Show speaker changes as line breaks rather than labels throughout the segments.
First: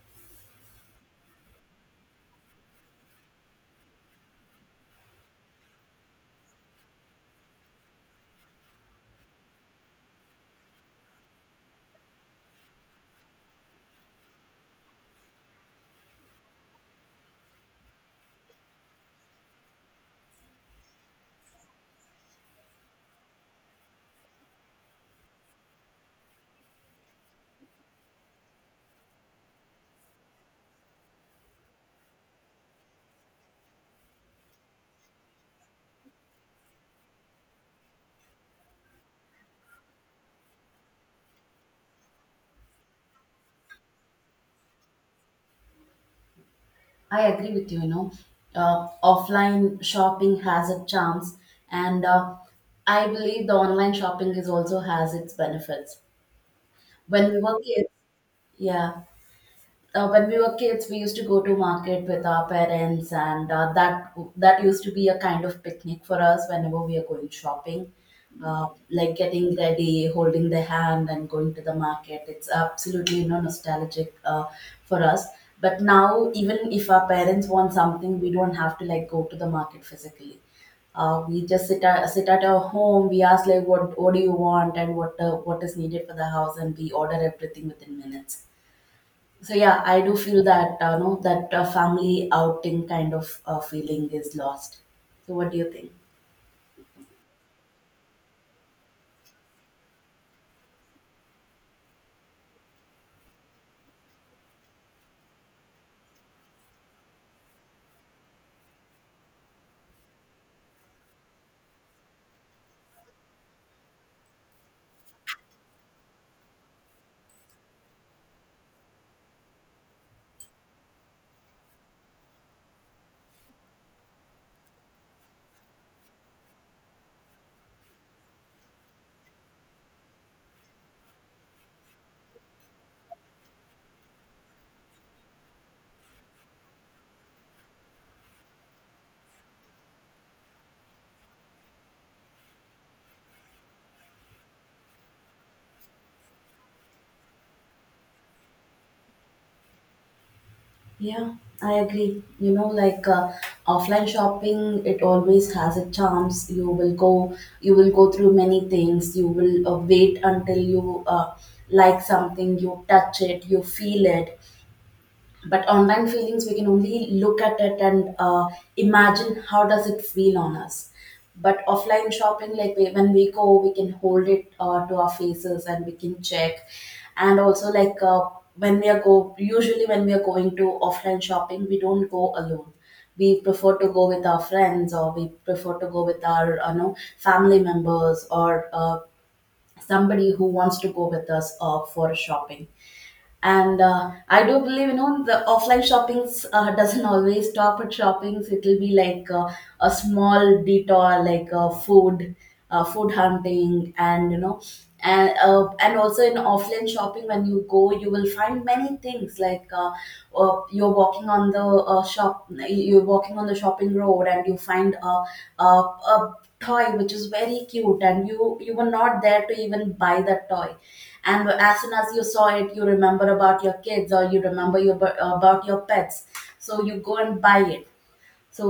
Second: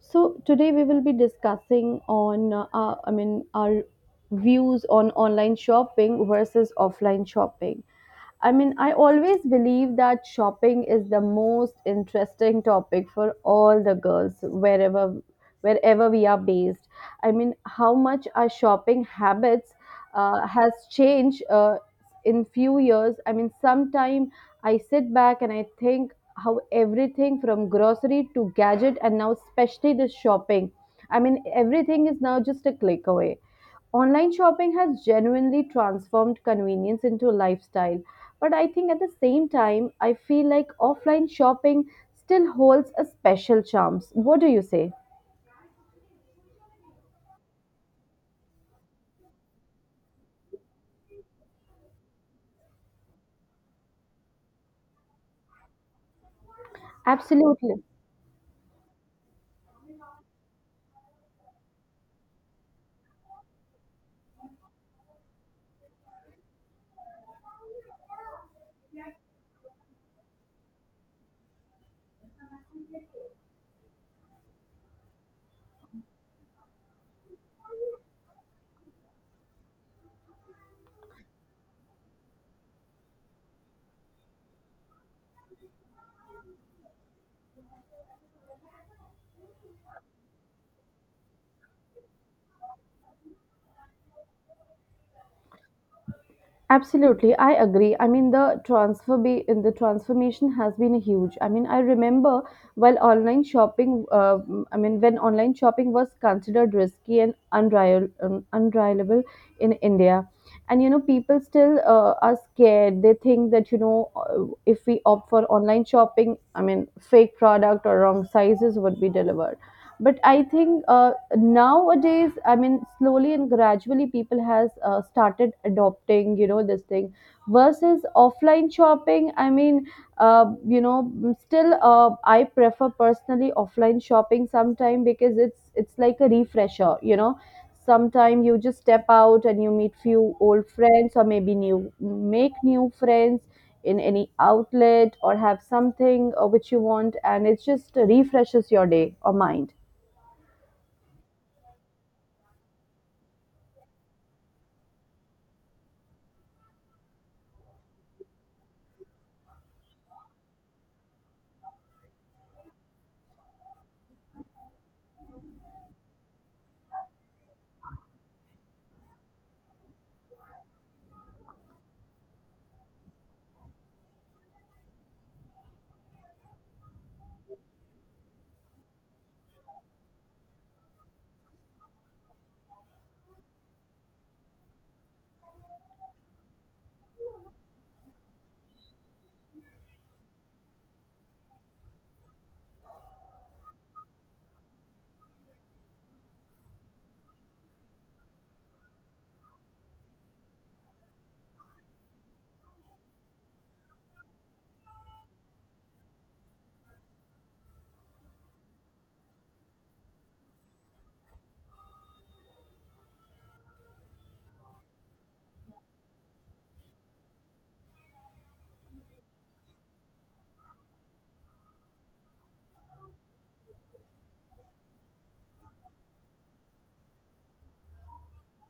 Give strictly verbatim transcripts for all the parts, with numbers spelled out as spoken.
So today we will be discussing on uh, our- I mean our views on online shopping versus offline shopping. I mean I always believe that shopping is the most interesting topic for all the girls wherever wherever we are based. I mean how much our shopping habits uh, has changed uh, in few years. I mean sometime I sit back and I think how everything from grocery to gadget and now especially the shopping. I mean, everything is now just a click away. Online shopping has genuinely transformed convenience into a lifestyle. But I think at the same time, I feel like offline shopping still holds a special charm. What do you say?
I agree with you, you know, uh, offline shopping has its charms, and uh, I believe the online shopping is also has its benefits. When we were
Absolutely.
kids, yeah, uh, when we were kids, we used to go to market with our parents, and uh, that that used to be a kind of picnic for us whenever we are going shopping. Uh, like getting ready, holding the hand, and going to the market. It's absolutely you know nostalgic uh, for us. But now, even if our parents want something, we don't have to like go to the market physically. Uh, we just sit at, sit at our home. We ask like, what what do you want, and what uh, what is needed for the house, and we order everything within minutes. So yeah, I do feel that uh, no that uh, family outing kind of uh, feeling is lost. So what do you think?
Absolutely, I agree. I mean, the transfer be in The transformation has been a huge. I mean, I remember while online shopping, uh, mm, I mean, when online shopping was considered risky and unreliable, um, unreliable in India, and you know, people still uh, are scared. They think that you know, uh, if we opt for online shopping, I mean, fake product or wrong sizes would be delivered. But I think uh, nowadays, I mean, slowly and gradually people has uh, started adopting, you know, this thing versus offline shopping. I mean, uh, you know still uh, I prefer personally offline shopping sometime because it's it's like a refresher, you know, sometime you just step out and you meet few old friends or maybe new make new friends in any outlet or have something uh, which you want and it just refreshes your day or mind.
Yeah, I agree, you know, like uh, offline shopping, it always has a charms. You will go you will go through many things. You will uh, wait until you uh, like something, you touch it, you feel it. But online feelings, we can only look at it and uh, imagine how does it feel on us. But offline shopping, like we, when we go we can hold it uh, to our faces and we can check. And also like uh, when we are go usually when we are going to offline shopping, we don't go alone. We prefer to go with our friends, or we prefer to go with our uh, you know family members, or uh, somebody who wants to go with us uh, for shopping. And uh, I do believe, you know, the offline shoppings uh, doesn't always stop at shoppings. It will be like uh, a small detour, like uh, food, uh, food hunting, and you know. And uh, and also in offline shopping, when you go you will find many things like uh, uh, you're walking on the uh, shop you're walking on the shopping road and you find a, a, a toy which is very cute, and you you were not there to even buy that toy. And as soon as you saw it, you remember about your kids, or you remember your, about your pets, so you go and buy it. So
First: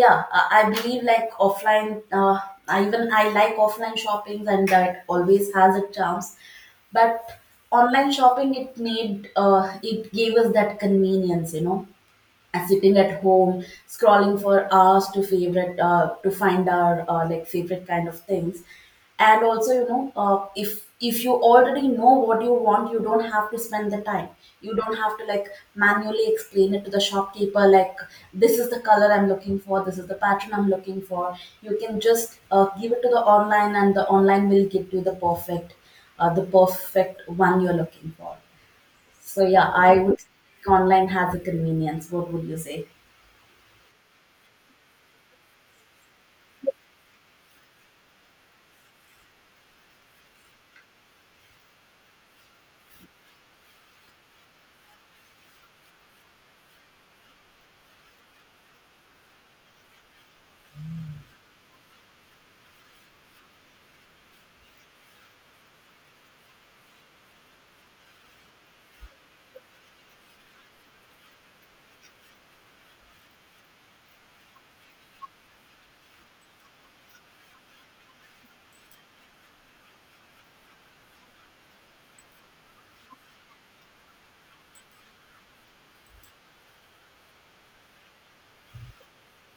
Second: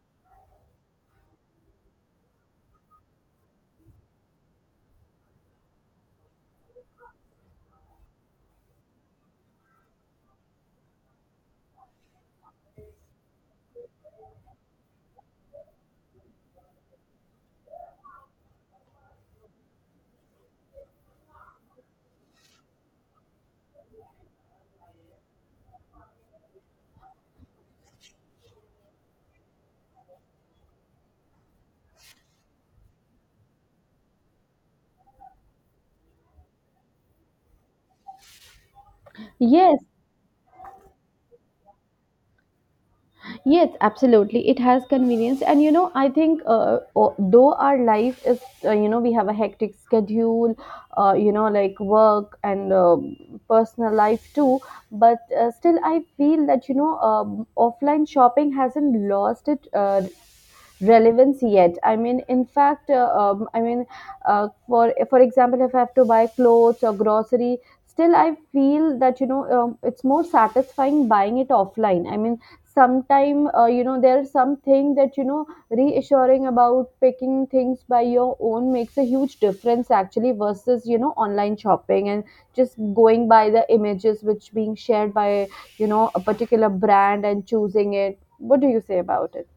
yeah, i I believe, like, offline, uh, I even i like offline shoppings, and that always has its charms. But online shopping, it made uh, it gave us that convenience, you know. And sitting at home, scrolling for hours to favorite uh, to find our uh, like favorite kind of things. And also, you know, uh, if if you already know what you want, you don't have to spend the time. You don't have to like manually explain it to the shopkeeper, like, this is the color I'm looking for, this is the pattern I'm looking for. You can just uh, give it to the online, and the online will give you the perfect, uh, the perfect one you're looking for. So yeah,
Yes.
I would think online has a convenience. What would you say?
Yes, absolutely. It has convenience. And, you know, I think uh, o- though our life is, uh, you know, we have a hectic schedule, uh, you know, like work and um personal life too. But uh, still, I feel that, you know, um, offline shopping hasn't lost its uh, relevance yet. I mean, in fact, uh, um, i mean uh, for for example, if I have to buy clothes or grocery, still I feel that, you know, um, it's more satisfying buying it offline. I mean, sometime, uh, you know, there's something that, you know, reassuring about picking things by your own makes a huge difference actually versus, you know, online shopping and just going by the images which being shared by, you know, a particular brand and choosing it. What do you say about it?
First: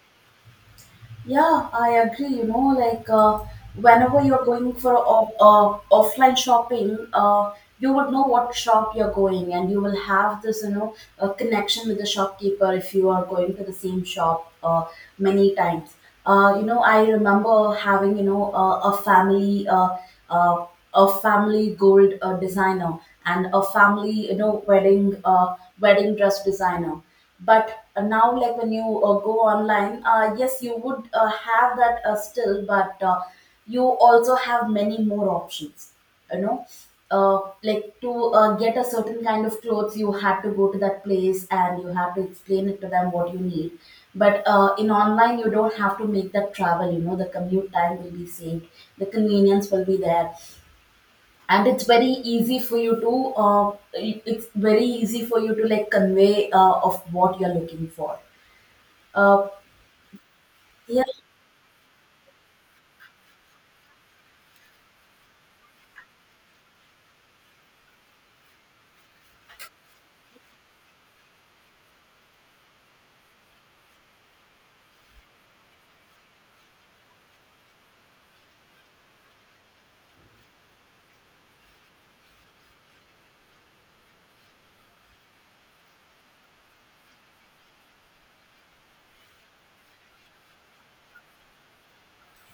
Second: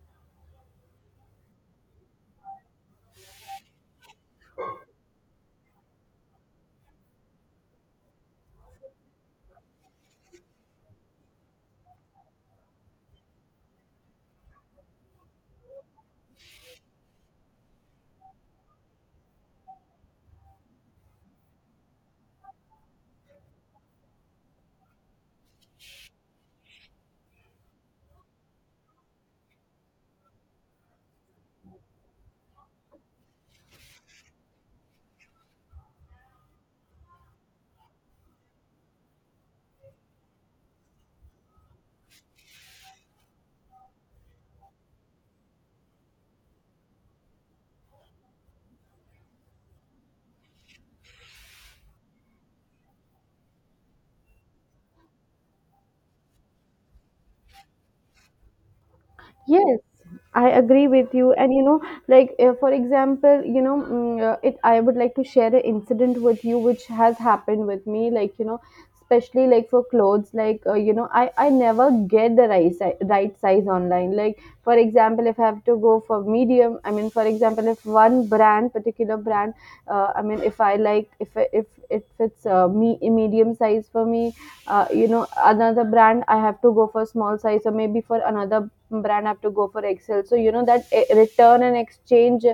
Yeah, I agree. You know, like uh, whenever you're going for off, uh, offline shopping, uh, you would know what shop you're going, and you will have this, you know, uh, connection with the shopkeeper if you are going to the same shop uh, many times. Uh, you know, I remember having, you know, uh, a family, uh, uh, a family gold uh, designer, and a family, you know, wedding, uh, wedding dress designer. But uh, now like when you uh, go online, uh, yes, you would uh, have that uh, still, but uh, you also have many more options, you know. Uh, like to uh, get a certain kind of clothes, you had to go to that place and you have to explain it to them what you need. But uh, in online you don't have to make that travel, you know, the commute time will be saved, the convenience will be there. And it's very easy for you to uh, it- it's very easy for you to like convey uh, of what you're looking for. uh,
Yes, I agree
yeah,
with you. And you know, like uh, for example, you know, mm, uh, it. I would like to share an incident with you, which has happened with me. Like you know, especially like for clothes, like uh, you know, I I never get the right size, right size online. Like for example, if I have to go for medium, I mean, for example, if one brand, particular brand, uh, I mean, if I like, if I- if if it's uh, me medium size for me, uh, you know, another brand I have to go for small size or maybe for another brand have to go for excel. So you know that eh, return and exchange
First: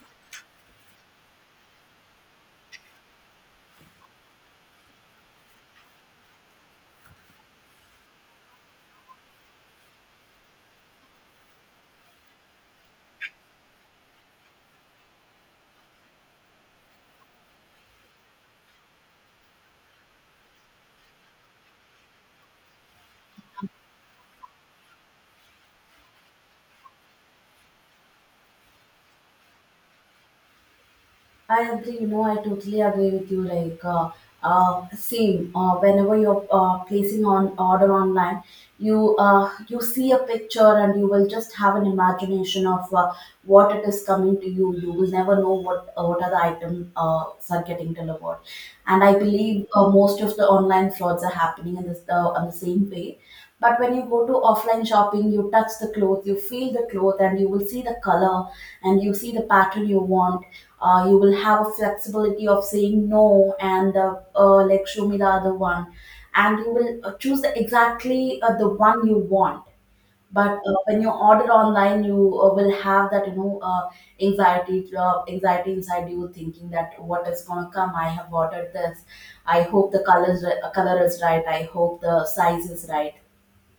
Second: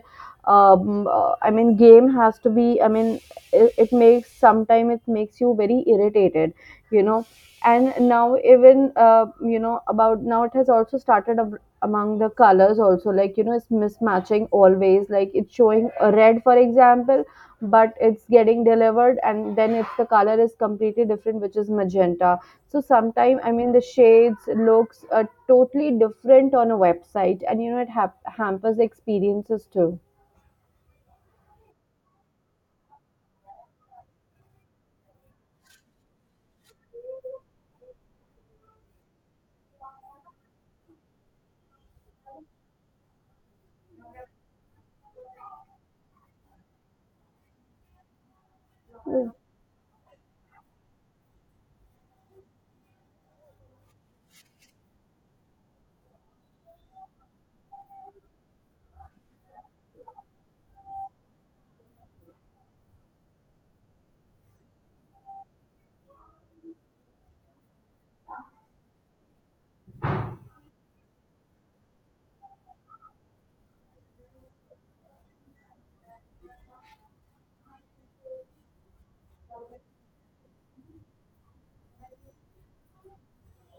um, uh, I mean game has to be. I mean, it, it makes sometime it makes you very irritated, you know. And now even, uh, you know about now, it has also started ab- among the colors also. Like you know, it's mismatching always. Like it's showing a red, for example, but it's getting delivered and then it's the color is completely different, which is magenta. So sometime I mean the shades looks uh, totally different on a website, and you know it hap hampers the experiences too.
I agree, you know, I totally agree with you, like uh, uh, same, uh, whenever you're uh, placing on order online, you uh, you see a picture and you will just have an imagination of uh, what it is coming to you. You will never know what uh, what other items uh, are getting delivered. And I believe, uh, most of the online frauds are happening in this uh, on the same way. But when you go to offline shopping, you touch the cloth, you feel the cloth, and you will see the color, and you see the pattern you want. Uh, you will have a flexibility of saying no, and uh, uh, like show me the other one. And you will uh, choose the, exactly uh, the one you want. But uh, when you order online, you uh, will have that, you know, uh, anxiety uh, anxiety inside you, thinking that what is going to come. I have ordered this. I hope the colors, uh, color is right. I hope the size is right.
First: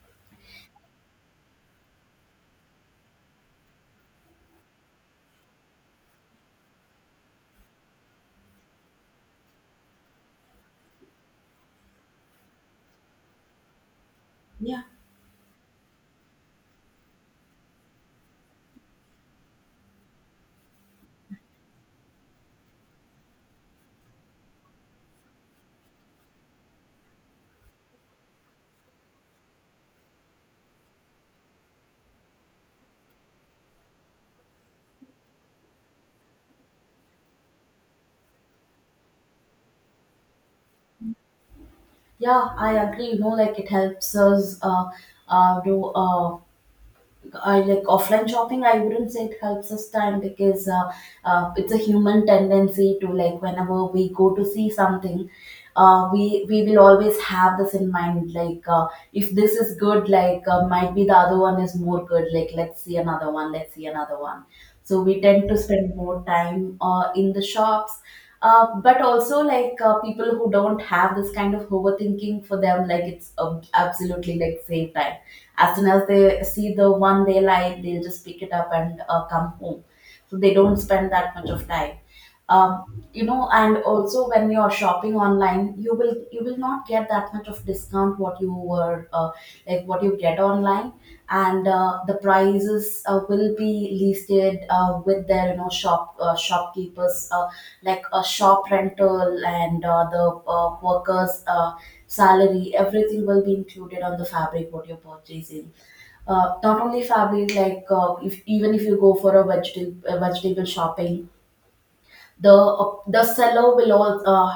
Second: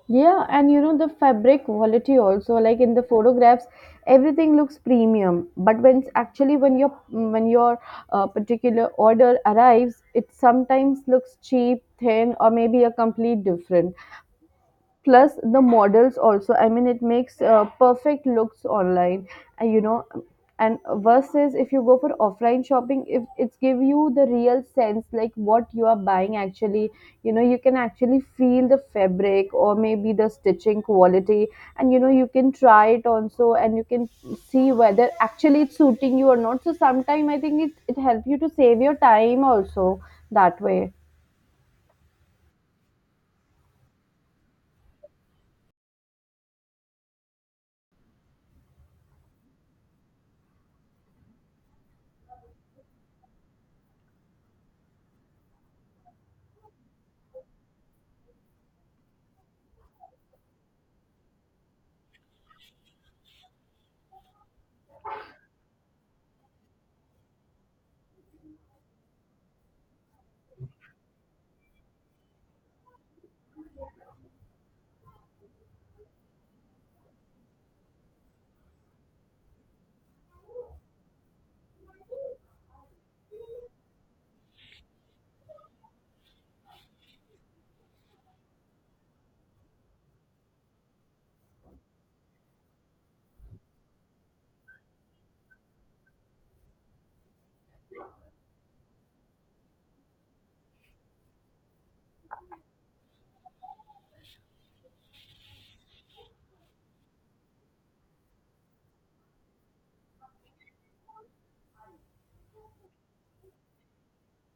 Yeah, and you know the fabric quality also, like in the photographs everything looks premium, but when it's actually, when your when your uh, particular order arrives, it sometimes looks cheap, thin, or maybe a complete different.
Yeah.
Plus the models also, I mean, it makes uh, perfect looks online, uh, you know and versus if you go for offline shopping, if it's give you the real sense, like what you are buying actually, you know. You can actually feel the fabric or maybe the stitching quality, and you know, you can try it also, and you can see whether actually it's suiting you or not. So sometime I think it, it helps you to save your time also that way.
Yeah, I agree, you know, like it helps us uh, uh, do uh, I like offline shopping. I wouldn't say it helps us time, because uh, uh, it's a human tendency to like whenever we go to see something, uh, we we will always have this in mind. Like, uh, if this is good, like, uh, might be the other one is more good. Like let's see another one. Let's see another one. So we tend to spend more time uh, in the shops. Uh, but also like uh, people who don't have this kind of overthinking, for them, like, it's um, absolutely like same time. As soon as they see the one they like, they'll just pick it up and uh, come home. So they don't spend that much of time. Um, you know, and also when you're shopping online, you will you will not get that much of discount what you were uh, like what you get online. And uh, the prices uh, will be listed uh, with their, you know, shop uh, shopkeepers uh, like a shop rental, and uh, the uh, workers uh, salary, everything will be included on the fabric what you're purchasing. Uh, not only fabric, like uh, if even if you go for a vegetable, uh, vegetable shopping, the the seller will all uh,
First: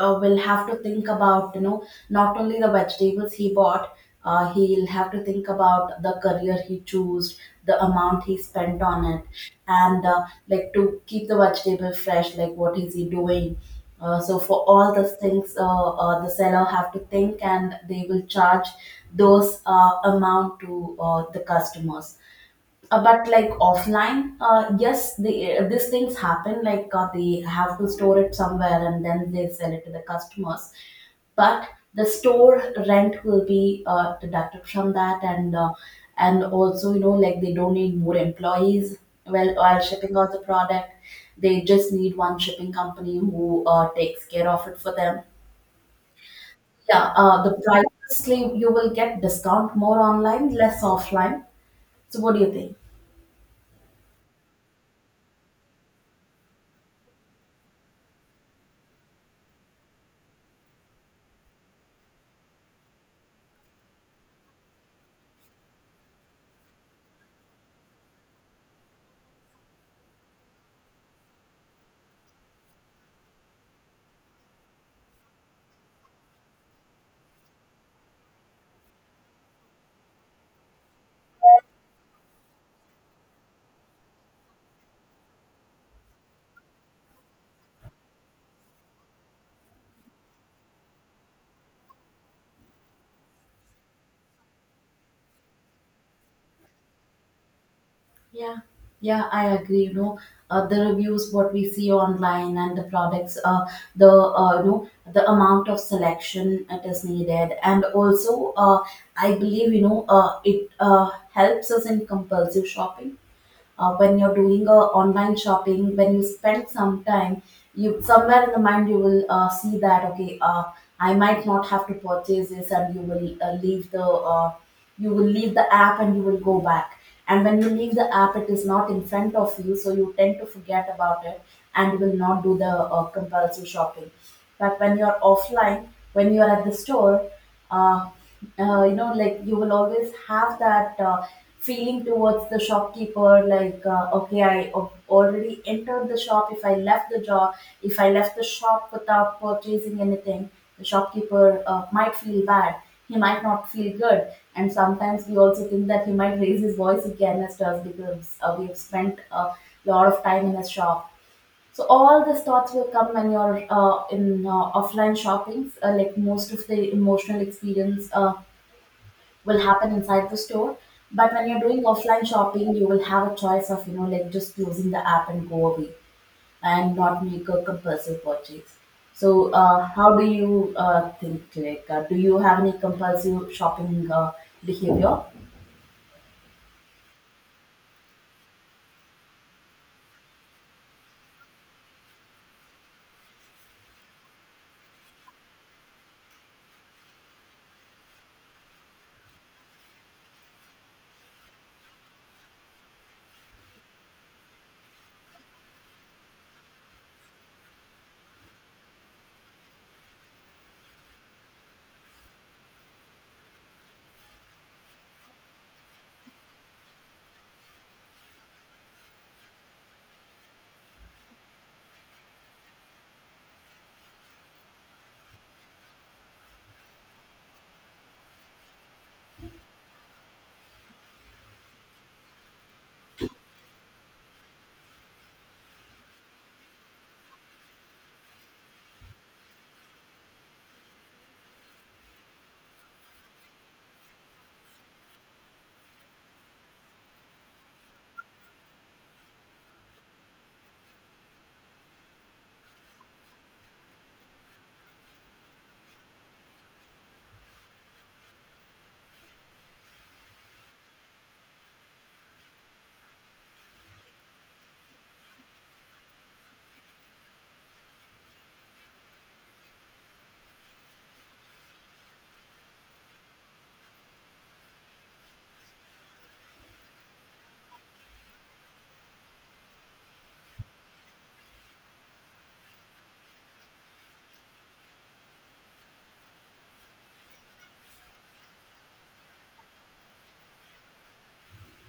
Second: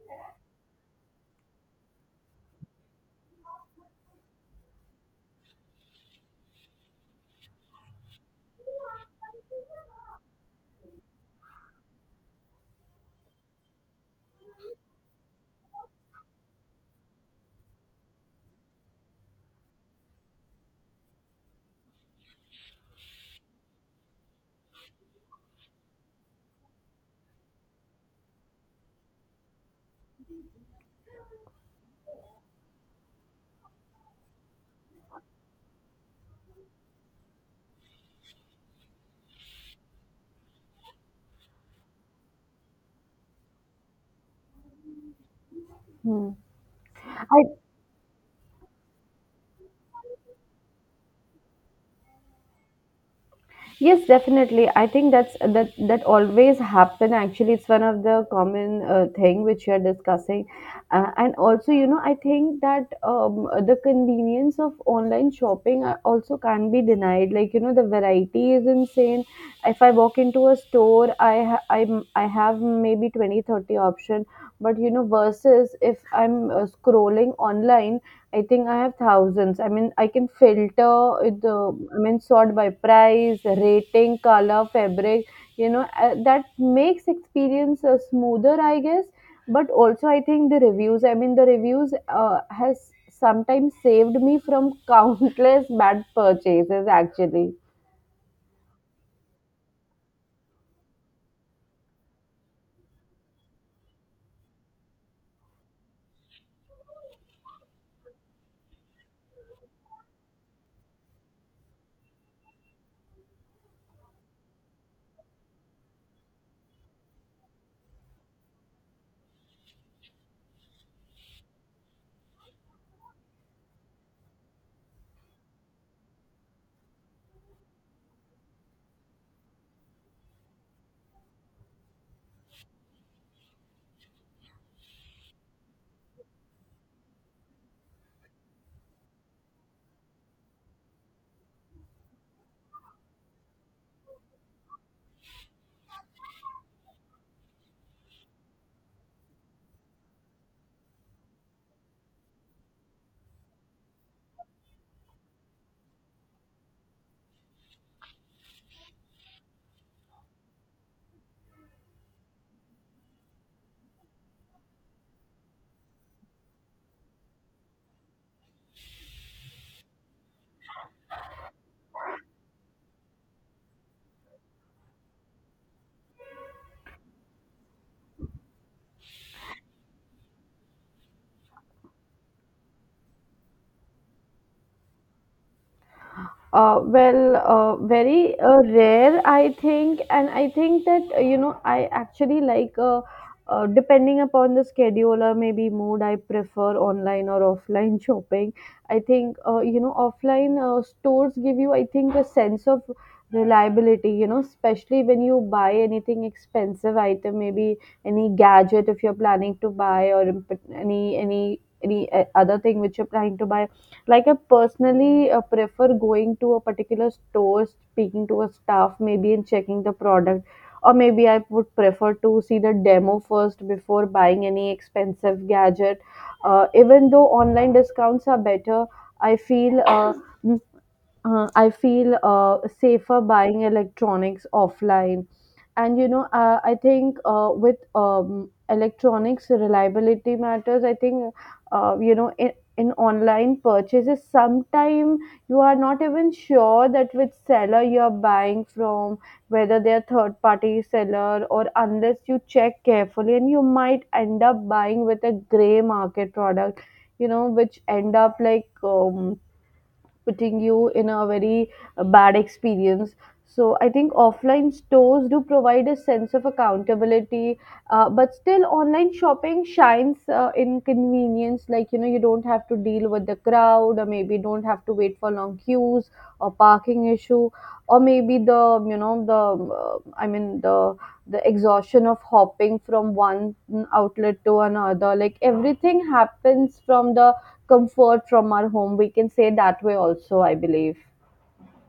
uh, will have to think about, you know, not only the vegetables he bought, uh, he'll have to think about the career he chose, the amount he spent on it, and uh, like to keep the vegetable fresh, like what is he doing. Uh, so for all those things, uh, uh, the seller have to think, and they will charge those uh, amount to uh, the customers. Uh, but like offline, uh, yes, the uh, these things happen, like uh, they have to store it somewhere and then they sell it to the customers. But the store rent will be uh, deducted from that. And uh, and also, you know, like they don't need more employees, well, while shipping out the product. They just need one shipping company who uh, takes care of it for them.
Hmm.
Yeah, uh,
I,
the prices claim, you will get discount more online, less offline. So what do you think?
Yes, definitely. I think that's that that always happen. Actually, it's one of the common uh, thing which you are discussing, uh, and also you know I think that um, the convenience of online shopping uh, also can't be denied. Like you know, the variety is insane. If I walk into a store, I ha- I I have maybe twenty thirty option. But you know, versus if I'm uh, scrolling online, I think I have thousands. I mean, I can filter it, the, I mean, sort by price, rating, color, fabric, you know. Uh, that makes experience uh, smoother, I guess. But also, I think the reviews, I mean, the reviews uh, has sometimes saved me from countless bad purchases, actually.
Yeah, yeah, I agree. You know, uh, the reviews what we see online, and the products, uh, the uh, you know, the amount of selection it is needed, and also, uh, I believe, you know, uh, it uh, helps us in compulsive shopping. Uh, when you're doing a online shopping, when you spend some time, you somewhere in the mind you will uh, see that okay, uh, I might not have to purchase this. And you will uh, leave the, uh, you will leave the app and you will go back. And when you leave the app, it is not in front of you, so you tend to forget about it, and will not do the uh, compulsive shopping. But when you're offline, when you're at the store, uh, uh, you know, like, you will always have that uh, feeling towards the shopkeeper, like, uh, okay, I al- already entered the shop. If I left the job, if I left the shop without purchasing anything, the shopkeeper uh, might feel bad. He might not feel good. And sometimes we also think that he might raise his voice again as to us, because uh, we have spent a lot of time in a shop. So all these thoughts will come when you're uh, in uh, offline shopping. Uh, like most of the emotional experience uh, will happen inside the store. But when you're doing offline shopping, you will have a choice of you know like just closing the app and go away and not make a compulsive purchase. So uh, how do you uh, think? Like, uh, do you have any compulsive shopping uh, behavior?
Uh, well, uh, very uh, rare, I think, and I think that uh, you know, I actually like uh, uh, depending upon the schedule or maybe mood, I prefer online or offline shopping. I think uh, you know, offline uh, stores give you, I think, a sense of reliability. You know, especially when you buy anything expensive item, maybe any gadget if you're planning to buy, or imp- any any any uh, other thing which you're planning to buy, like I personally uh, prefer going to a particular store, speaking to a staff, maybe, and checking the product, or maybe I would prefer to see the demo first before buying any expensive gadget. Uh, even though online discounts are better, I feel. Uh, uh, I feel uh, safer buying electronics offline. And you know, uh, I think uh, with um, electronics reliability matters. I think uh, you know, in, in online purchases, sometime you are not even sure that which seller you are buying from, whether they are third party seller, or unless you check carefully, and you might end up buying with a gray market product. You know, which end up like um, putting you in a very uh, bad experience. So I think offline stores do provide a sense of accountability, uh, but still online shopping shines uh, in convenience. Like you know, you don't have to deal with the crowd, or maybe don't have to wait for long queues or parking issue, or maybe the, you know the um, uh, I mean the the exhaustion of hopping from one outlet to another. Like everything happens from the comfort from our home, we can say that way also, I believe.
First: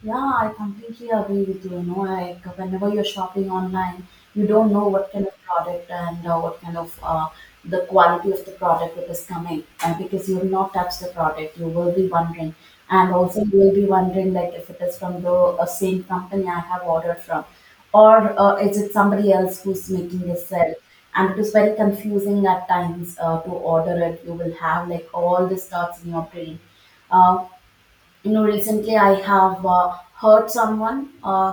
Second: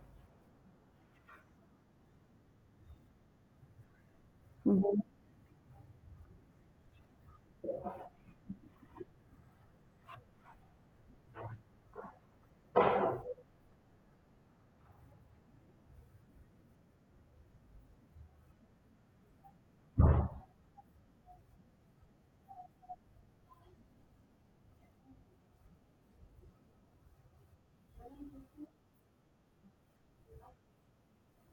Yeah, I completely agree with you. You know, like whenever you're shopping online, you don't know
Mhm.
what kind of product and uh, what kind of uh, the quality of the product it is coming uh, because you will not touch the product. You will be wondering, and also you will be wondering like if it is from the uh, same company I have ordered from, or uh, is it somebody else who's making this sale? And it is very confusing at times uh, to order it. You will have like all these thoughts in your brain. Uh, you know, recently I have uh, heard someone uh,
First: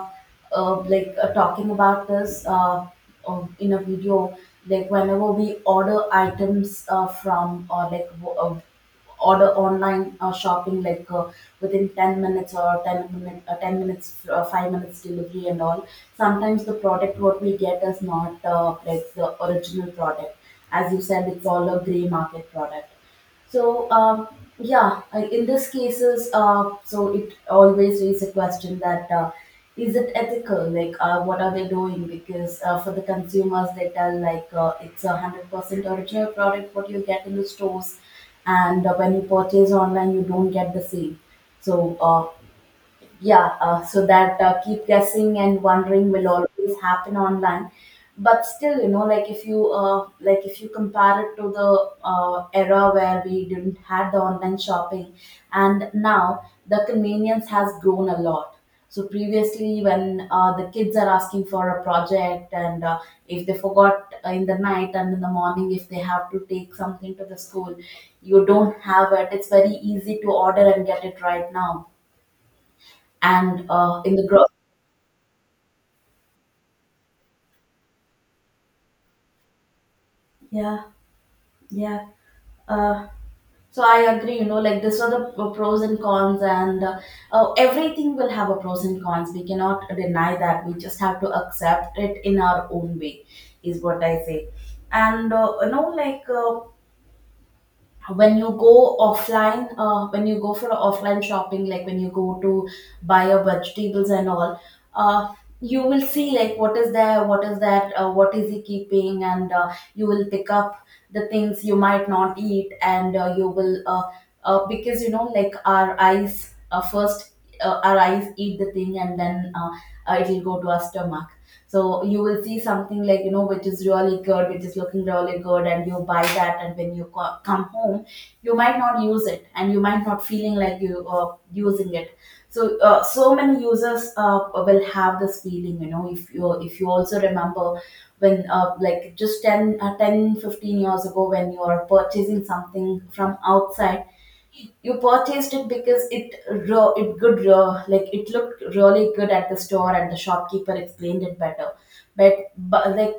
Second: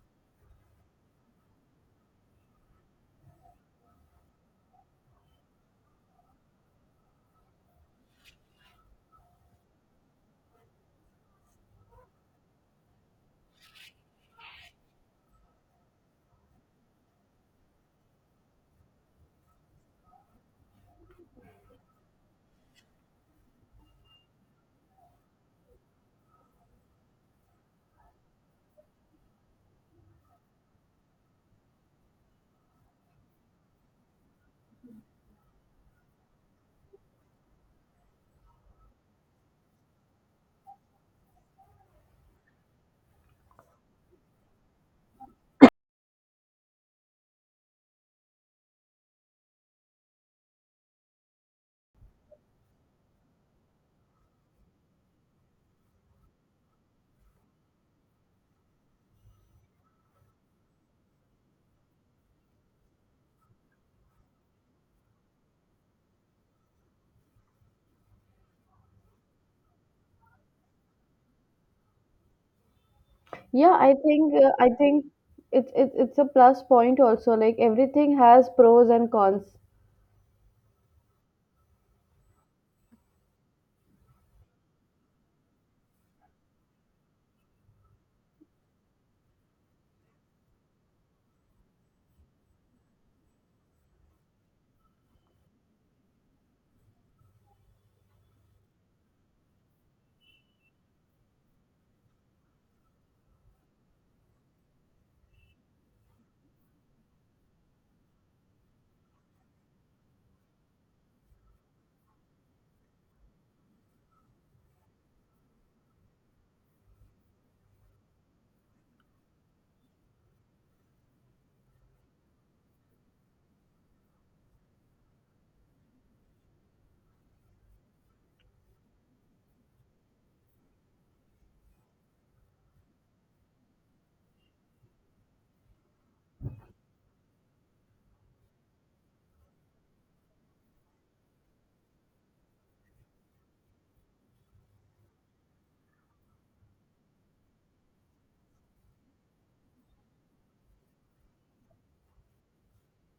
uh, like uh, talking about this uh, uh, in a video, like whenever we order items uh, from or like w- uh, order online uh, shopping like uh, within ten minutes or ten minute, uh, ten minutes uh, five minutes delivery and all, sometimes the product what we get is not uh, like the original product. As you said, it's all a gray market product. So, um, yeah, I- in these cases, uh, so it always raises a question that uh, is it ethical? Like, uh, what are they doing? Because uh, for the consumers, they tell like uh, it's a hundred percent original product what you get in the stores, and uh, when you purchase online, you don't get the same. So, uh, yeah, uh, so that uh, keep guessing and wondering will always happen online. But still, you know, like if you uh, like if you compare it to the uh, era where we didn't had the online shopping, and now the convenience has grown a lot. So previously, when uh, the kids are asking for a project, and uh, if they forgot uh, in the night, and in the morning if they have to take something to the school, you don't have it. It's very easy to order and get it right now. And
Yeah, I
uh, in the
think,
growth.
uh, I think it's it, it's it's a plus point also, like everything has pros and cons.
Yeah, yeah. Uh, so I agree, you know, like this are the p- pros and cons, and uh, uh, everything will have a pros and cons. We cannot deny that. We just have to accept it in our own way, is what I say. And, uh, you know, like, uh, when you go offline, uh, when you go for offline shopping, like when you go to buy your vegetables and all, uh, you will see like what is there, what is that, uh, what is he keeping, and uh, you will pick up the things you might not eat, and uh, you will uh, uh, because you know, like, our eyes uh, first, uh, our eyes eat the thing, and then uh, uh, it will go to our stomach. So you will see something, like, you know, which is really good, which is looking really good, and you buy that. And when you co- come home, you might not use it, and you might not feeling like you uh, using it. So, uh, so many users uh, will have this feeling, you know, if you, if you also remember when uh, like just ten, uh, ten, fifteen years ago, when you are purchasing something from outside, you purchased it because it ro- it good ro- like it looked really good at the store, and the shopkeeper explained it better. But, but like,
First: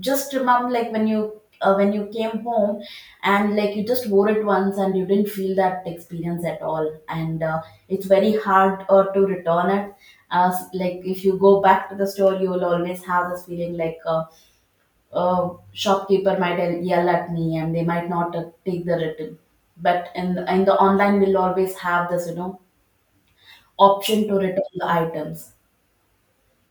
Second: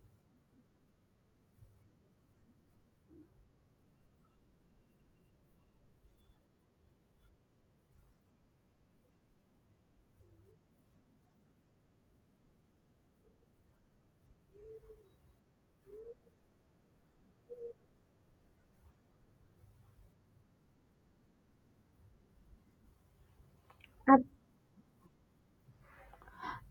just remember, like when you uh, when you came home, and like you just wore it once, and you didn't feel that experience at all, and uh, it's very hard uh, to return it. As, like, if you go back to the store, you will always have this feeling, like, uh, uh, shopkeeper might yell yell at me, and they might not uh, take the return. But in the, in the online, we'll always have this you know option to return the items.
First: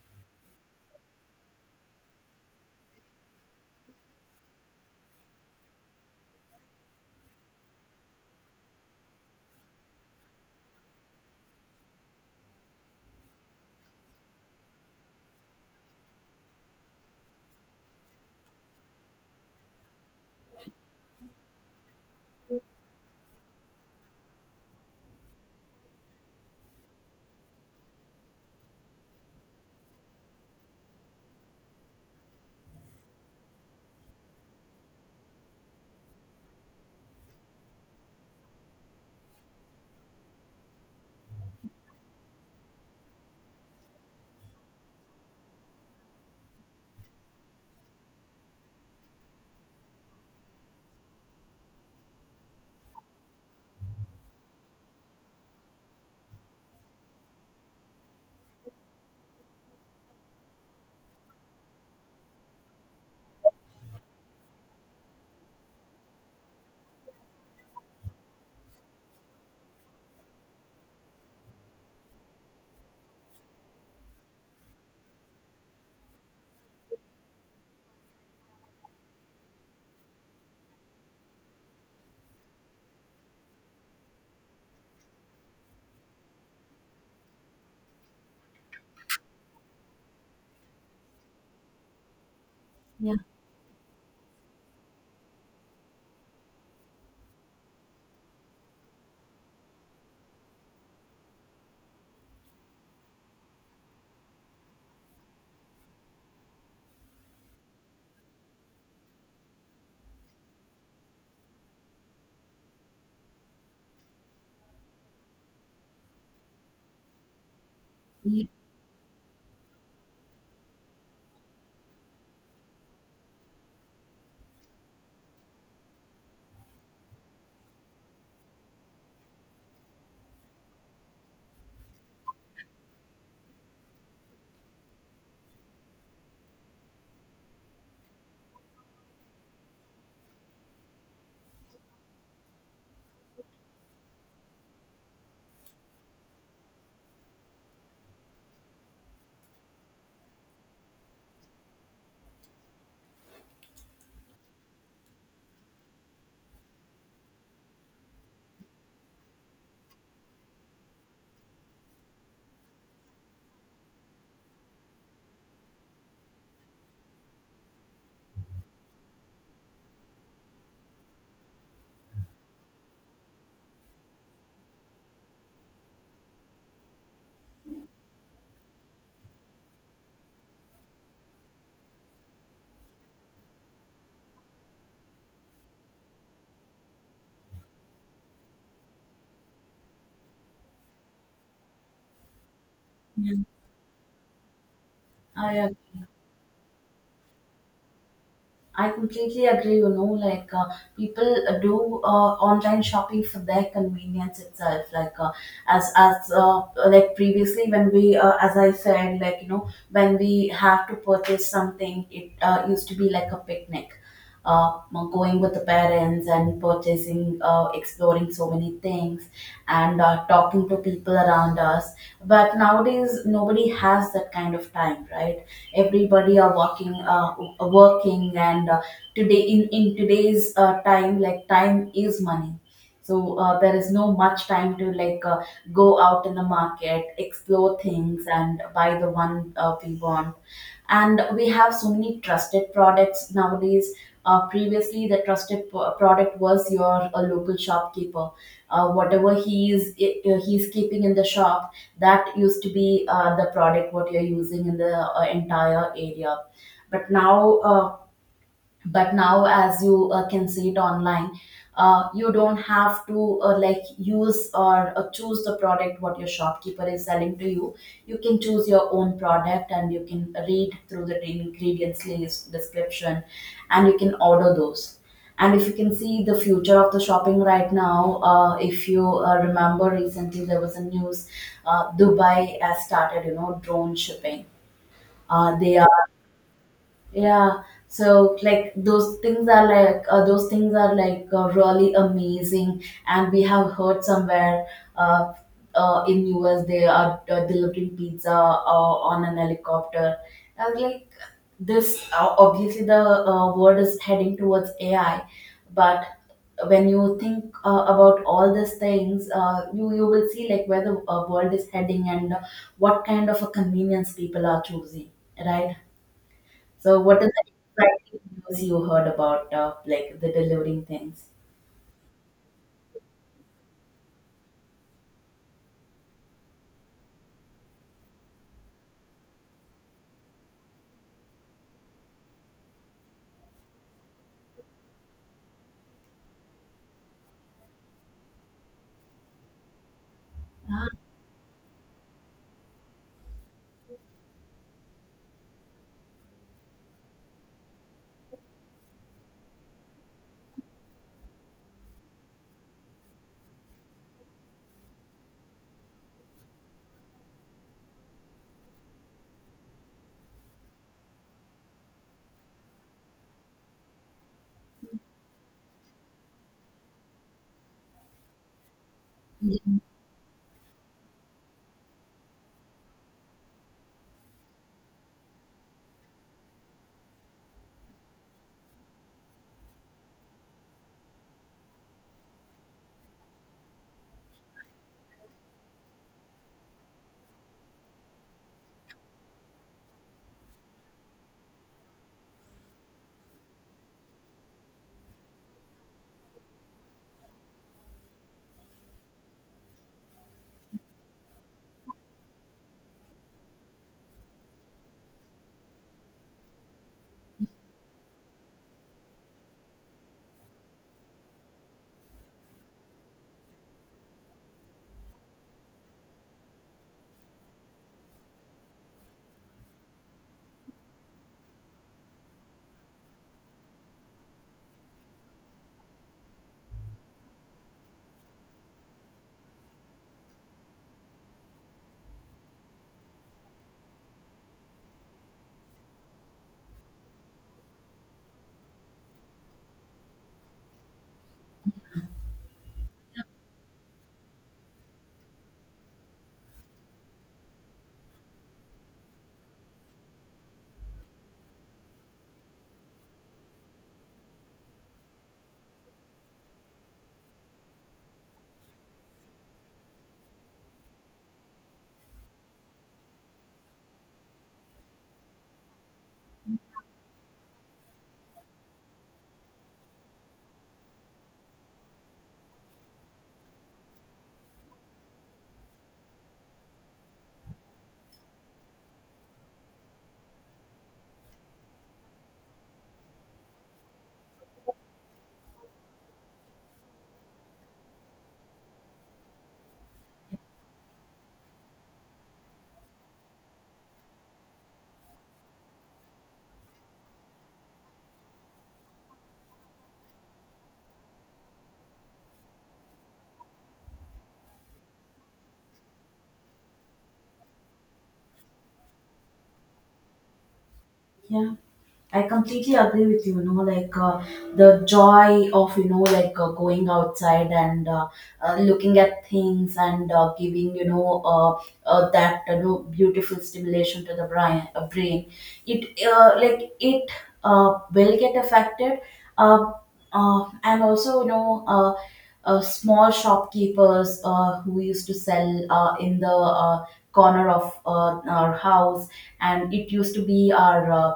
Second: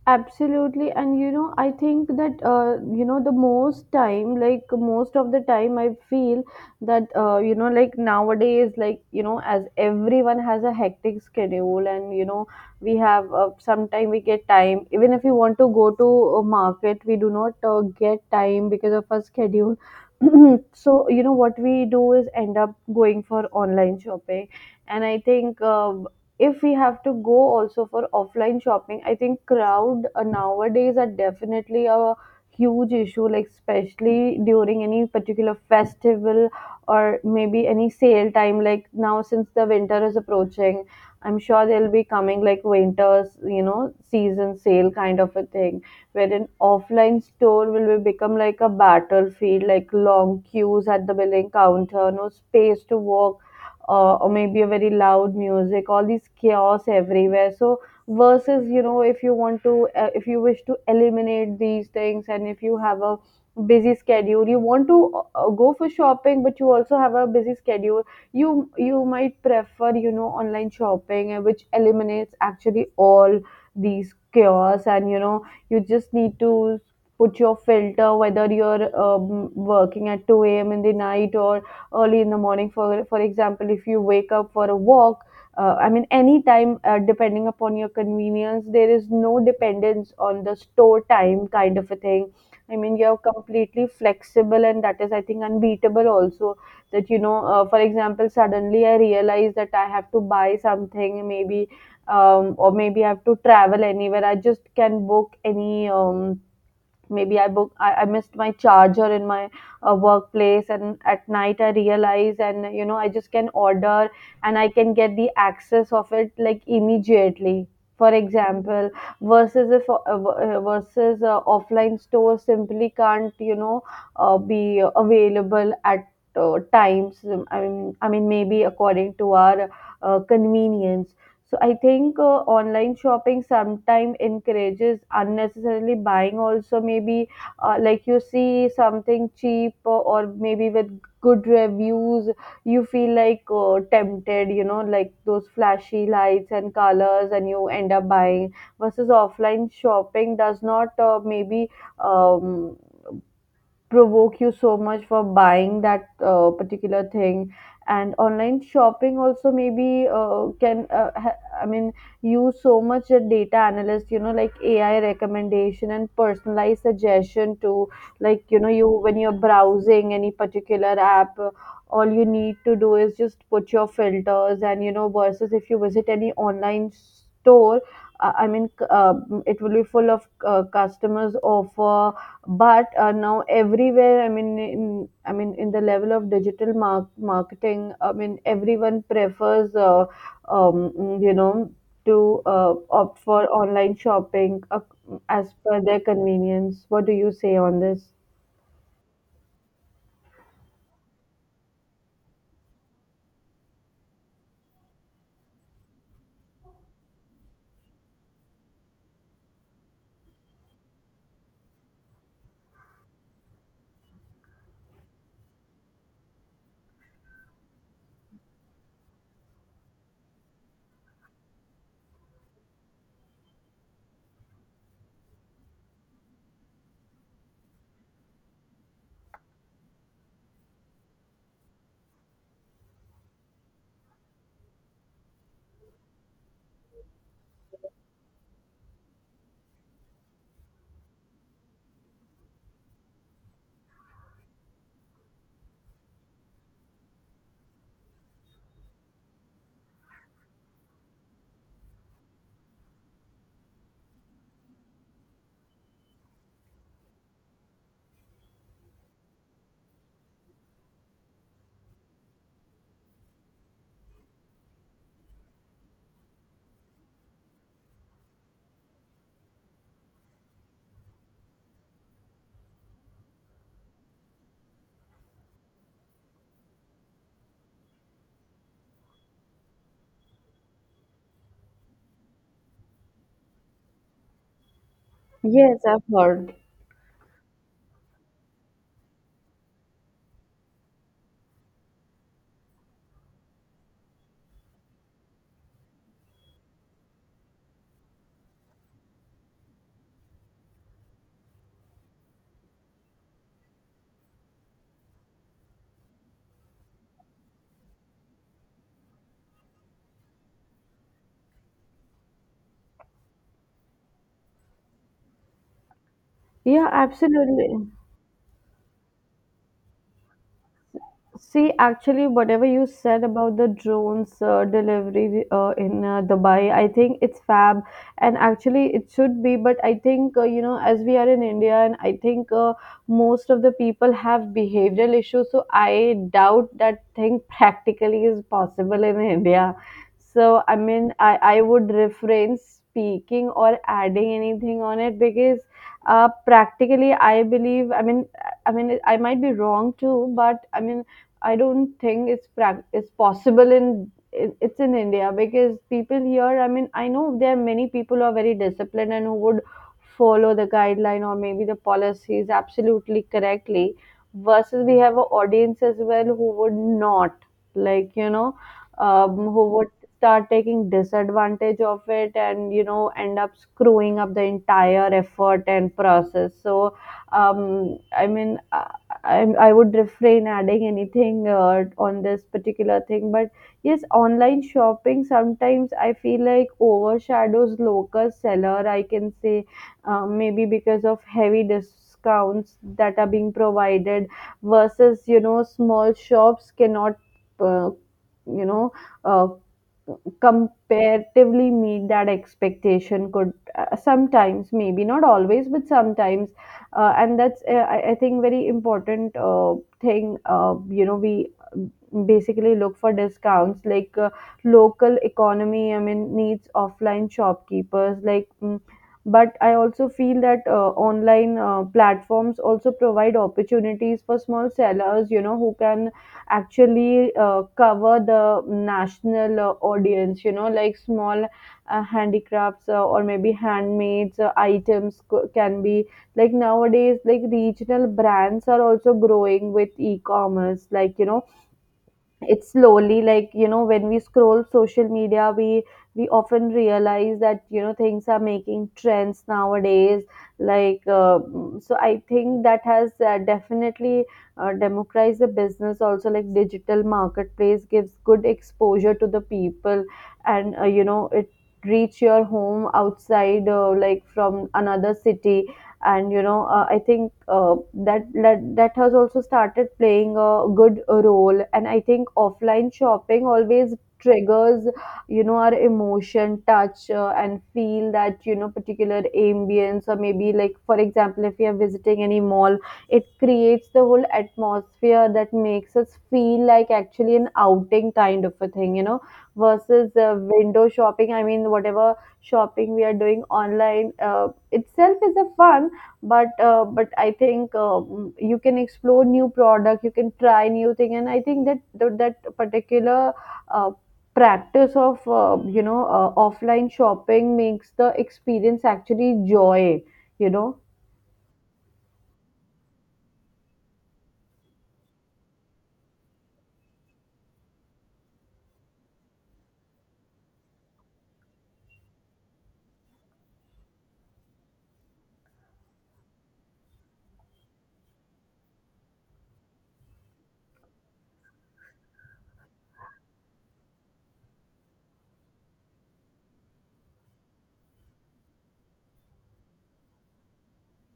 Absolutely, and you know, I think that, uh, you know, the most time, like most of the time, I feel that, uh, you know, like nowadays, like you know, as everyone has a hectic schedule, and you know, we have uh, sometime we get time. Even if we want to go to a market, we do not uh, get time because of our schedule. So you know, what we do is end up going for online shopping, and I think, uh, if we have to go also for offline shopping, I think crowd uh, nowadays are definitely a huge issue, like especially during any particular festival or maybe any sale time. Like now, since the winter is approaching, I'm sure they'll be coming like winters, you know, season sale kind of a thing, wherein offline store will be become like a battlefield, like long queues at the billing counter, no space to walk uh, or maybe a very loud music, all these chaos everywhere. So versus you know, if you want to uh, if you wish to eliminate these things, and if you have a busy schedule, you want to uh, uh, go for shopping, but you also have a busy schedule, you you might prefer, you know, online shopping, uh, which eliminates actually all these chaos. And you know, you just need to put your filter, whether you're um, working at two a.m. in the night or early in the morning. For for example, if you wake up for a walk, uh, I mean any time, uh, depending upon your convenience, there is no dependence on the store time kind of a thing. I mean,
Yeah,
you're completely flexible, and that is, I think, unbeatable also. That, you know, uh, for example, suddenly I realize that I have to buy something. Maybe um, or maybe I have to travel anywhere, I just can book any um, maybe I book, I, I missed my charger in my uh, workplace, and at night I realize, and you know, I just can order and I can get the access of it like immediately, for example. Versus if uh, uh, versus uh, offline store simply can't, you know, uh, be available at uh, times, i mean i mean maybe according to our uh, convenience. So I think uh, online shopping sometimes encourages unnecessarily buying. Also, maybe uh, like you see something cheap uh, or maybe with good reviews, you feel like uh, tempted. You know, like those flashy lights and colors, and you end up buying. Versus offline shopping does not, uh, maybe. Um, provoke you so much for buying that uh, particular thing. And online shopping also maybe uh, can uh, ha- I mean use so much a data analyst, you know, like AI recommendation and personalized suggestion to, like, you know, you when you're browsing any particular app, uh, all you need to do is just put your filters. And you know, versus if you visit any online store, uh, I mean c- uh, it will be full of uh, customers offer. But uh, now everywhere, I mean in, I mean in the level of digital mar- marketing, I mean everyone prefers uh, um, you know, to uh, opt
yeah.
for online shopping uh, as
I
per their
agree.
convenience. What do you say on this?
I completely agree. You know, like, uh, people uh, do uh, online shopping for their convenience itself. Like, uh, as as uh, like previously when we uh, as I said, like, you know, when we have to purchase something, it uh, used to be like a picnic. uh, Going with the parents and purchasing, uh, exploring so many things, and uh, talking to people around us. But nowadays, nobody has that kind of time, right? Everybody are working, uh, working, and uh, today, in in today's uh, time, like, time is money. So uh, there is no much time to like uh, go out in the market, explore things, and buy the one uh, we want. And we have so many trusted products nowadays. Uh, previously the trusted p- product was your uh, local shopkeeper. Uh, whatever he is i- uh, he's keeping in the shop, that used to be uh, the product what you're using in the uh, entire area. But now, uh, but now as you uh, can see it online, uh, you don't have to uh, like use or uh, choose the product what your shopkeeper is selling to you. You can choose your own product, and you can read through the ingredients list description, and you can order those. And if you can see the future of the shopping right now, uh, if you uh, remember, recently there was a news. Uh, dubai has started, you know, drone shipping. Uh, they
Yes,
are.
I've heard.
Yeah, so like those things are like uh, those things are like uh, really amazing. And we have heard somewhere, uh, uh, in U S they are uh, delivering pizza uh, on an helicopter. I was like, this uh, obviously the uh, world is heading towards A I. But when you think uh, about all these things, uh, you you will see like where the uh, world is heading and uh, what kind of a convenience people are choosing, right?
Yeah,
So, what is the
absolutely.
exciting news you heard about, uh, like the delivering things?
See, actually, whatever you said about the drones uh, delivery uh, in uh, Dubai, I think it's fab, and actually, it should be. But I think uh, you know, as we are in India, and I think uh, most of the people have behavioral issues, so I doubt that thing practically is possible in India. So I mean, I I would refrain speaking or adding anything on it, because uh, practically, I believe. I mean, I mean, I might be wrong too, but I mean I don't think it's prac- it's possible in it- it's in India, because people here. I mean, I know there are many people who are very disciplined and who would follow the guideline or maybe the policies absolutely correctly. Versus, we have an audience as well who would not, like you know, um, who would start taking disadvantage of it, and you know, end up screwing up the entire effort and process. So um, I mean, uh, i I would refrain adding anything uh, on this particular thing. But yes, online shopping sometimes I feel like overshadows local seller, I can say. Uh, maybe because of heavy discounts that are being provided, versus you know small shops cannot uh, you know uh, comparatively meet that expectation, could uh, sometimes, maybe not always but sometimes. Uh, and that's uh, I, I think very important uh, thing, uh, you know, we basically look for discounts. Like uh, local economy, I mean, needs offline shopkeepers, like mm, but I also feel that uh, online uh, platforms also provide opportunities for small sellers, you know, who can actually uh, cover the national uh, audience, you know, like small uh, handicrafts uh, or maybe handmade uh, items co- can be. Like nowadays, like regional brands are also growing with e-commerce, like you know, it's slowly, like you know, when we scroll social media, we we often realize that, you know, things are making trends nowadays. Like uh, mm, so I think that has uh, definitely uh, democratized the business also. Like digital marketplace gives good exposure to the people, and uh, you know, it reach your home outside uh, like from another city. And you know, uh, I think uh, that, that that has also started playing a good role. And I think offline shopping always triggers, you know, our emotion touch uh, and feel, that you know particular ambience, or maybe like for example, if we are visiting any mall, it creates the whole atmosphere that makes us feel like actually an outing kind of a thing, you know. Versus uh, window shopping, I mean whatever shopping we are doing online, uh, itself is a fun. But uh, but I think um, you can explore new product, you can try new thing. And I think that that, that particular uh, practice of uh, you know, uh, offline shopping makes the experience actually joy, you know.
Yeah. I completely agree with you. You know, like, uh, the joy of, you know, like, uh, going outside, and uh, uh, looking at things, and uh, giving, you know, uh, uh, that, you know, beautiful stimulation to the brain. Uh, brain. It uh, like, it uh, will get affected. Uh, uh, and also, you know. Uh, uh, small shopkeepers uh, who used to sell uh, in the uh, corner of uh, our house, and it used to be our uh,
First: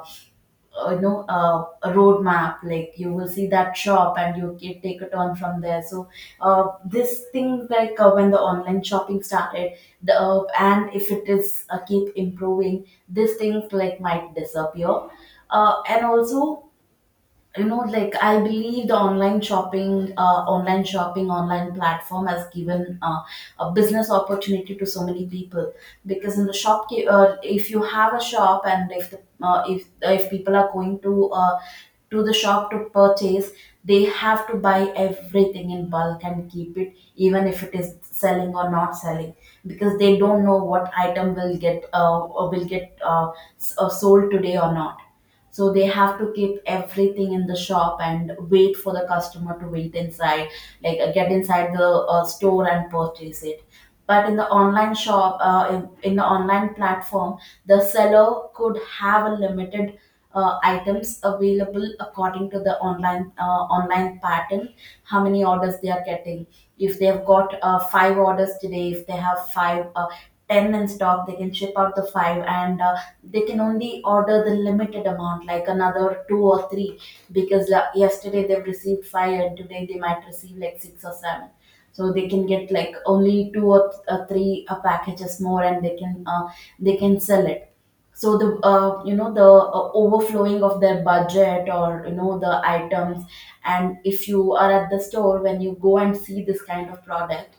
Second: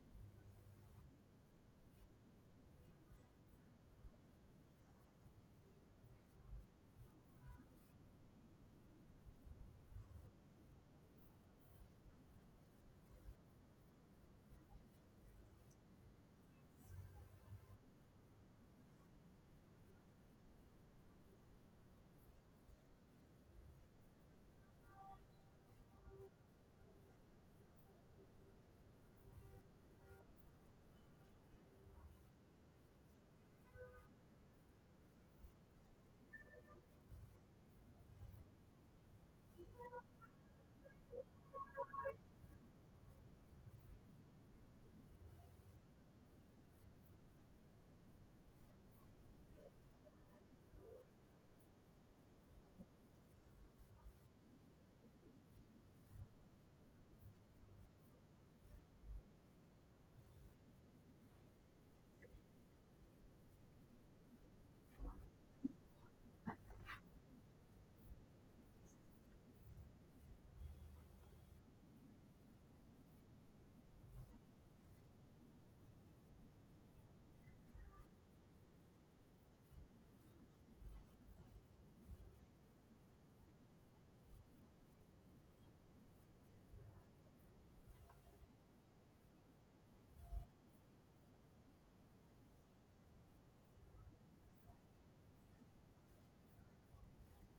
uh, you know, uh, a roadmap, like you will see that shop and you can take a turn from there. So uh, this thing, like uh, when the online shopping started, the, uh, and if it is uh, keep improving, these things like might disappear. Uh, and also, you know, like, I believe the online shopping, uh, online shopping online platform has given uh, a business opportunity to so many people. Because in the shop, uh, if you have a shop, and if the, uh, if if people are going to uh, to the shop to purchase, they have to buy everything in bulk and keep it, even if it is selling or not selling, because they don't know what item will get, uh, will get uh, s- uh, sold today or not. So they have to keep everything in the shop and wait for the customer to wait inside, like, uh, get inside the uh, store and purchase it. But in the online shop uh, in, in the online platform, the seller could have a limited uh, items available according to the online uh, online pattern, how many orders they are getting. If they have got uh, five orders today, if they have five uh, ten in stock, they can ship out the five, and uh, they can only order the limited amount, like another two or three, because uh, yesterday they've received five, and today they might receive like six or seven. So they can get like only two or th- uh, three uh, packages more, and they can uh, they can sell it. So the, uh, you know, the uh, overflowing of their budget, or, you know, the items. And if you are at the store, when you go and see this kind of product,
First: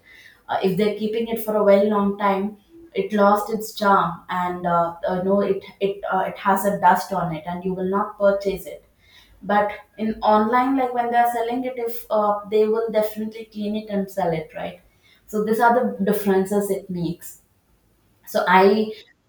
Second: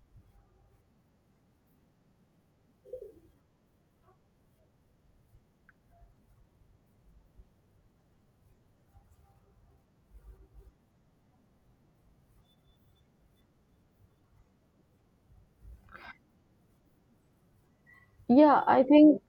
uh, if they're keeping it for a very long time, it lost its charm, and uh, uh, no, it it uh, it has a dust on it, and you will not purchase it. But in online, like, when they're selling it, if uh, they will definitely clean it and sell it, right? So these are the differences it makes. So
Yeah, I
I
think.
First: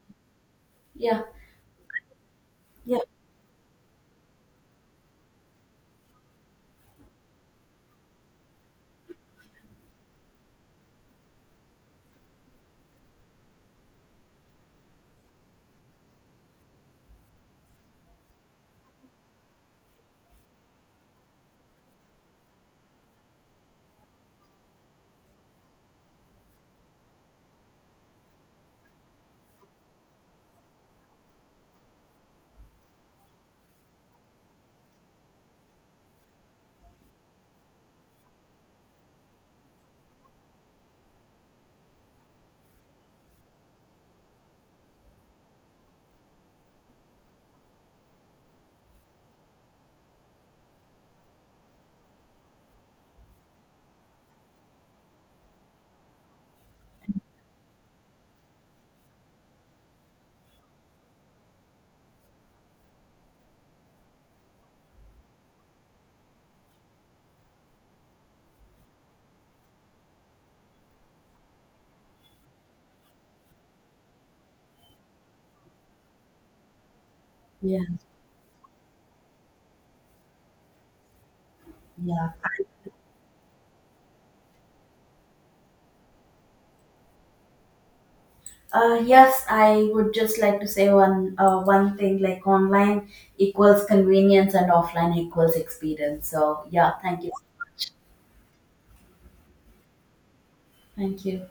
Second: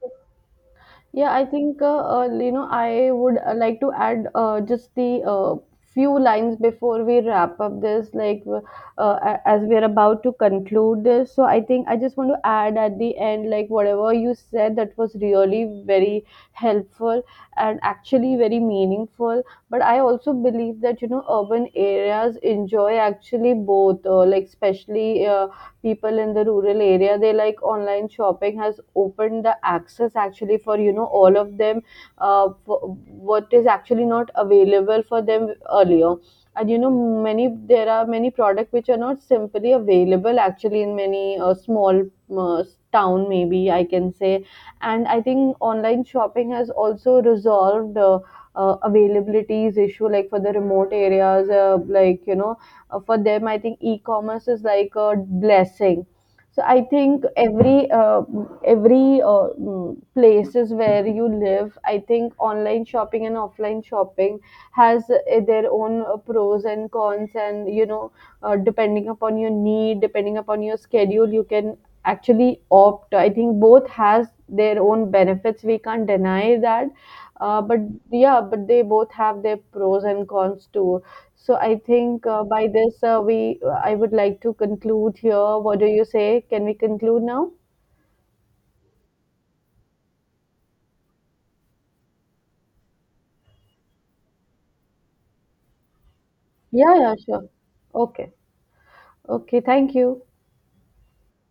Yeah.
Yeah, I think uh, uh, you know,
Yeah.
I would uh, like to add uh, just the uh, few lines before we wrap up this, like uh, a- as we are about to conclude this. So I think I just want to add at the end, like whatever you said, that was really very helpful and actually very meaningful. But I also believe that, you know, urban areas enjoy actually both, uh, like especially. Uh, people in the rural area, they like online shopping has opened the access actually for, you know, all of them, uh, for- what is actually not available for them earlier. And you know, many there are many products which are not simply available actually in many uh, small uh, town, maybe I can say. And I think online shopping has also resolved uh, uh, availabilities issue, like for the remote areas, uh, like you know, uh, for them, I think e-commerce is like a blessing. So I think every uh, every uh, mm, places where you live, I think online shopping and offline shopping has uh, their own uh, pros and cons. And you know, uh, depending upon your need, depending upon your schedule, you can actually opt, I think both has their own benefits, we can't deny that. Uh, but
Yeah,
Yeah, but they both have their pros and cons too. So I think
yeah.
uh, by this uh, we uh, I would like to conclude here. What do you say? Can we conclude now?
Uh, yes, I would just like to say one uh, one thing, like, online equals convenience and offline equals experience. So yeah,
Yeah, yeah,
thank you.
sure. Okay. Okay, thank you.
Thank you.